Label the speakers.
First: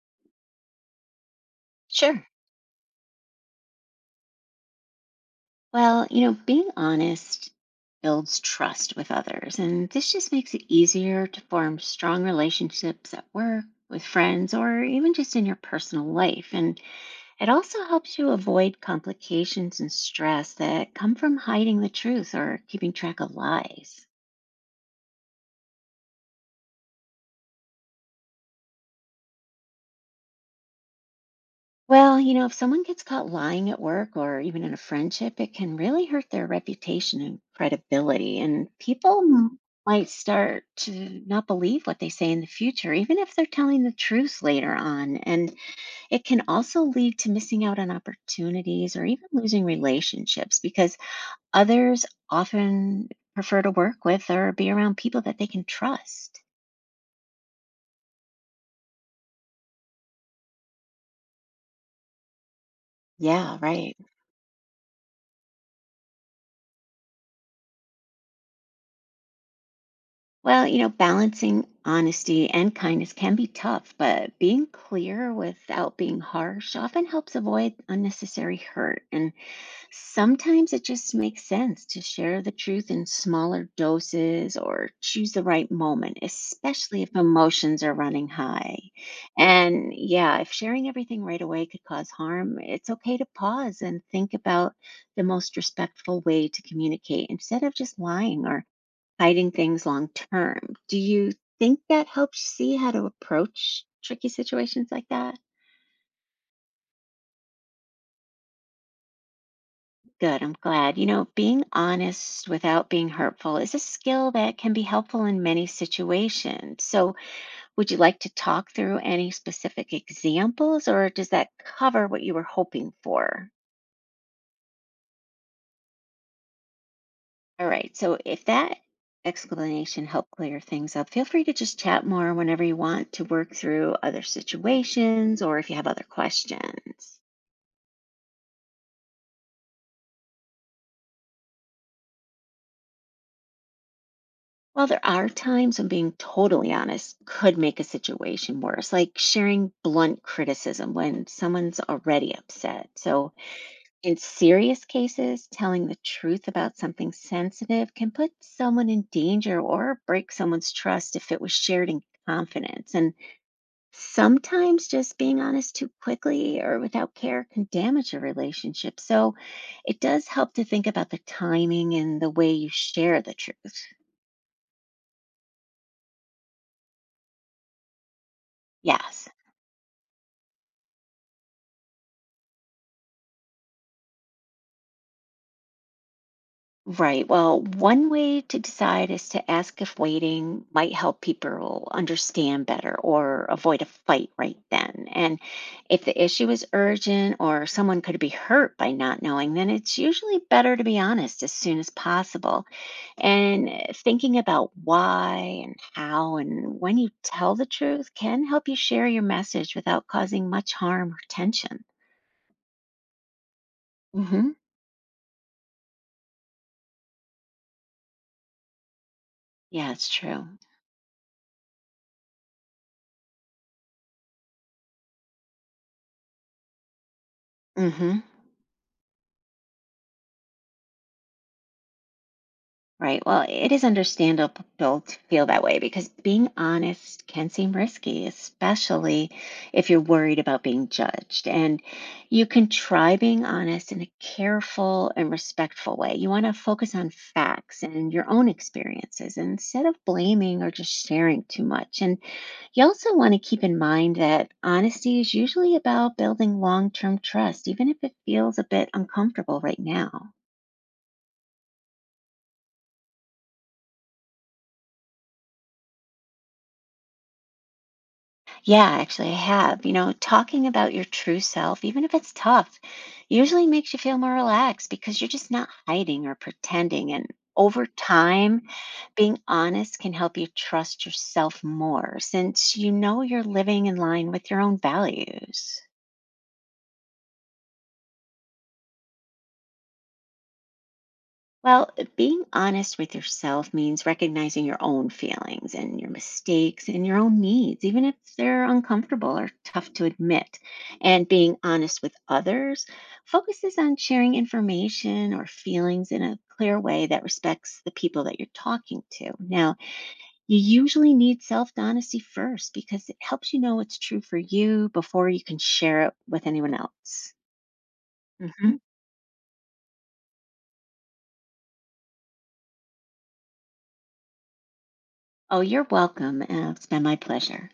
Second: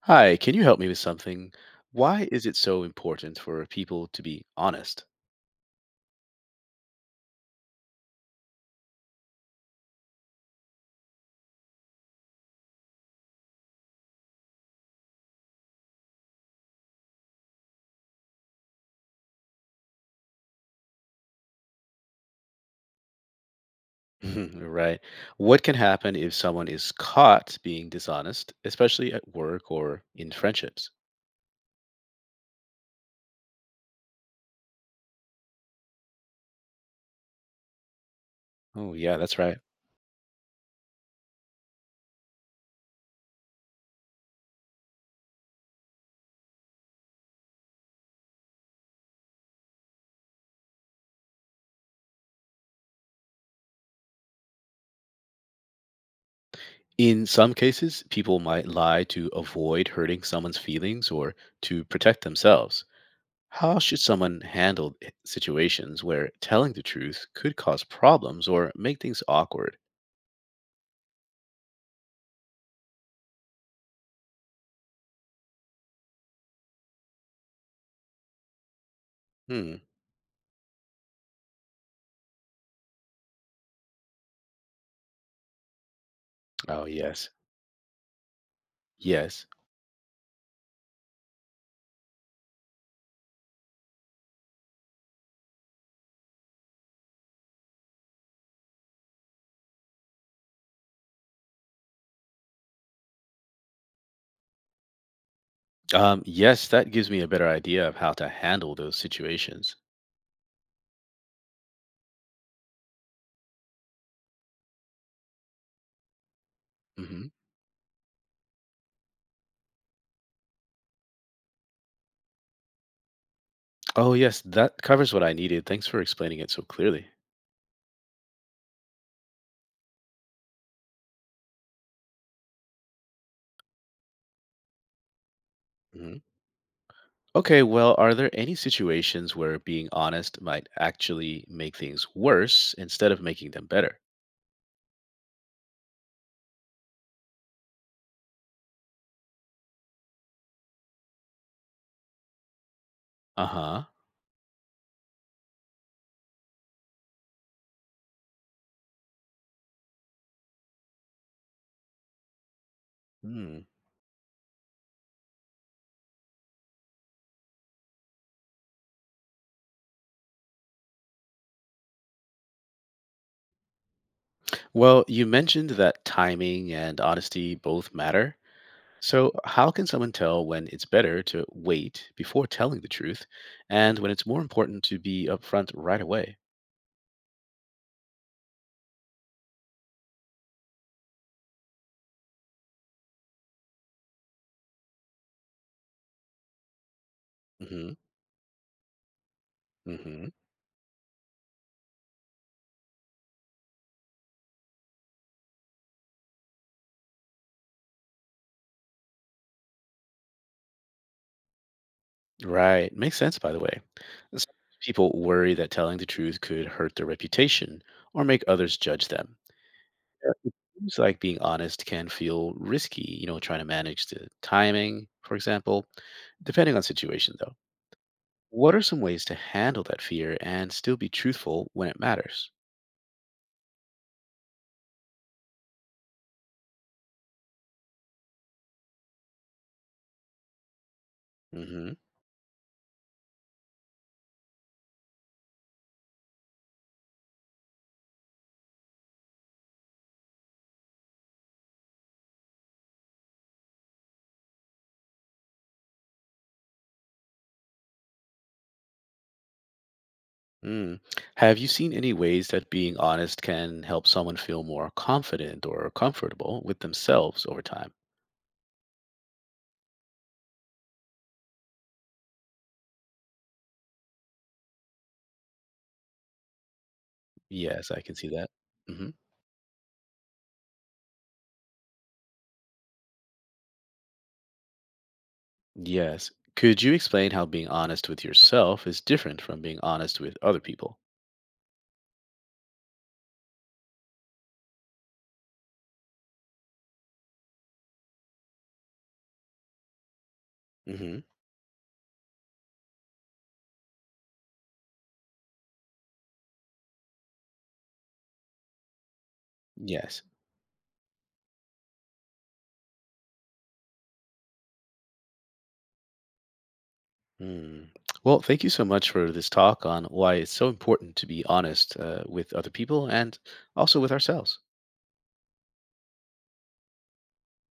Speaker 1: Hi, can you help me with something?
Speaker 2: Sure.
Speaker 1: Why is it so important for people to be honest?
Speaker 2: Well, you know, being honest builds trust with others, and this just makes it easier to form strong relationships at work, with friends, or even just in your personal life. And it also helps you avoid complications and stress that come from hiding the truth or keeping track of lies.
Speaker 1: Right. What can happen if someone is caught being dishonest, especially at work or in friendships?
Speaker 2: Well, you know, if someone gets caught lying at work or even in a friendship, it can really hurt their reputation and credibility. And
Speaker 1: Oh, yeah,
Speaker 2: people
Speaker 1: that's right.
Speaker 2: might start to not believe what they say in the future, even if they're telling the truth later on. And it can also lead to missing out on opportunities or even losing relationships because others often prefer to work with or be around people that they can trust.
Speaker 1: In some cases, people might lie to avoid hurting someone's feelings or to protect themselves.
Speaker 2: Yeah,
Speaker 1: How
Speaker 2: right.
Speaker 1: should someone handle situations where telling the truth could cause problems or make things awkward?
Speaker 2: Well, you know, balancing honesty and kindness can be tough, but being clear without being harsh often helps avoid unnecessary hurt. And
Speaker 1: Hmm.
Speaker 2: sometimes it just makes sense to share the truth in smaller doses or choose the right moment,
Speaker 1: Oh,
Speaker 2: especially if
Speaker 1: yes.
Speaker 2: emotions are running high.
Speaker 1: Yes.
Speaker 2: And yeah, if sharing everything right away could cause harm, it's okay to pause and think about the most respectful way to communicate instead of just lying or hiding things long term. Do you think that helps you see how to approach tricky situations like that?
Speaker 1: Yes, that gives me a better idea of how to handle those situations.
Speaker 2: Good, I'm glad. You know, being honest without being hurtful is a skill that can be helpful in many situations. So,
Speaker 1: Hmm.
Speaker 2: would you like to talk through any specific examples, or does that cover what you were hoping for?
Speaker 1: Oh, yes, that covers what I needed. Thanks for explaining it so clearly.
Speaker 2: All right, so if that explanation helped clear things up, feel free to just chat more whenever you want to work through other situations or if you have other
Speaker 1: Hmm.
Speaker 2: questions.
Speaker 1: Okay, well, are there any situations where being honest might actually make things worse instead of making them better?
Speaker 2: While there are times when being totally honest could make a situation worse, like sharing blunt criticism when someone's already upset. So,
Speaker 1: Uh huh.
Speaker 2: in serious cases, telling the truth about something sensitive can put someone in danger or break someone's trust if it was shared in confidence. And
Speaker 1: Hmm.
Speaker 2: sometimes just being honest too quickly or without care can damage a relationship. So, it does help to think about the timing and the way you share the truth.
Speaker 1: Well, you mentioned that timing and honesty both matter.
Speaker 2: Yes.
Speaker 1: So, how can someone tell when it's better to wait before telling the truth and when it's more important to be upfront right away?
Speaker 2: Right. Well, one way to decide is to ask if waiting might help people understand better or avoid a fight right then. And if the issue is urgent or
Speaker 1: Hmm.
Speaker 2: someone could be hurt by not knowing, then it's
Speaker 1: Hmm.
Speaker 2: usually better to be honest as soon as possible. And thinking about why and how and when you tell the truth can help you share your message without causing much harm or tension.
Speaker 1: Right. Makes sense, by the way.
Speaker 2: Hmm.
Speaker 1: Some people worry that telling the truth could hurt their reputation or make others judge them.
Speaker 2: Yeah, it's
Speaker 1: Yeah. It
Speaker 2: true.
Speaker 1: seems like being honest can feel risky, trying to manage the timing, for example, depending on situation, though.
Speaker 2: Hmm.
Speaker 1: What are some ways to handle that fear and still be truthful when it matters?
Speaker 2: Right. Well, it is understandable to feel that way because being honest can seem risky, especially if you're worried about being judged. And
Speaker 1: Hmm.
Speaker 2: you can try being honest in a careful and respectful way. You want to focus on facts and your own experiences instead of blaming or just sharing too much. And you also want to keep in mind that honesty is usually about building long term trust, even if it feels a bit uncomfortable right now.
Speaker 1: Mm. Have you seen any ways that being honest can help someone feel more confident or comfortable with themselves over time?
Speaker 2: Yeah, actually, I have. You know, talking about your true self, even if it's tough, usually makes you feel more relaxed because you're just not hiding or pretending. And over
Speaker 1: Yes, I can see that.
Speaker 2: time,
Speaker 1: Hmm.
Speaker 2: being honest can help you trust yourself more since you know you're living in line with your own values.
Speaker 1: Yes. Could you explain how being honest with yourself is different from being honest with other people?
Speaker 2: Well, being honest with yourself means recognizing your own feelings and your mistakes and your own needs, even if they're uncomfortable or tough to admit.
Speaker 1: Hmm.
Speaker 2: And being honest with others focuses on sharing information or feelings in a clear way that respects the people that you're talking to. Now,
Speaker 1: Yes.
Speaker 2: you usually need self honesty first because it helps you know what's true for you before you can share it with anyone else.
Speaker 1: Mm. Well, thank you
Speaker 2: Hmm.
Speaker 1: so much for this talk on why it's so important to be honest with other people and also with ourselves.
Speaker 2: Oh, you're welcome. It's been my pleasure.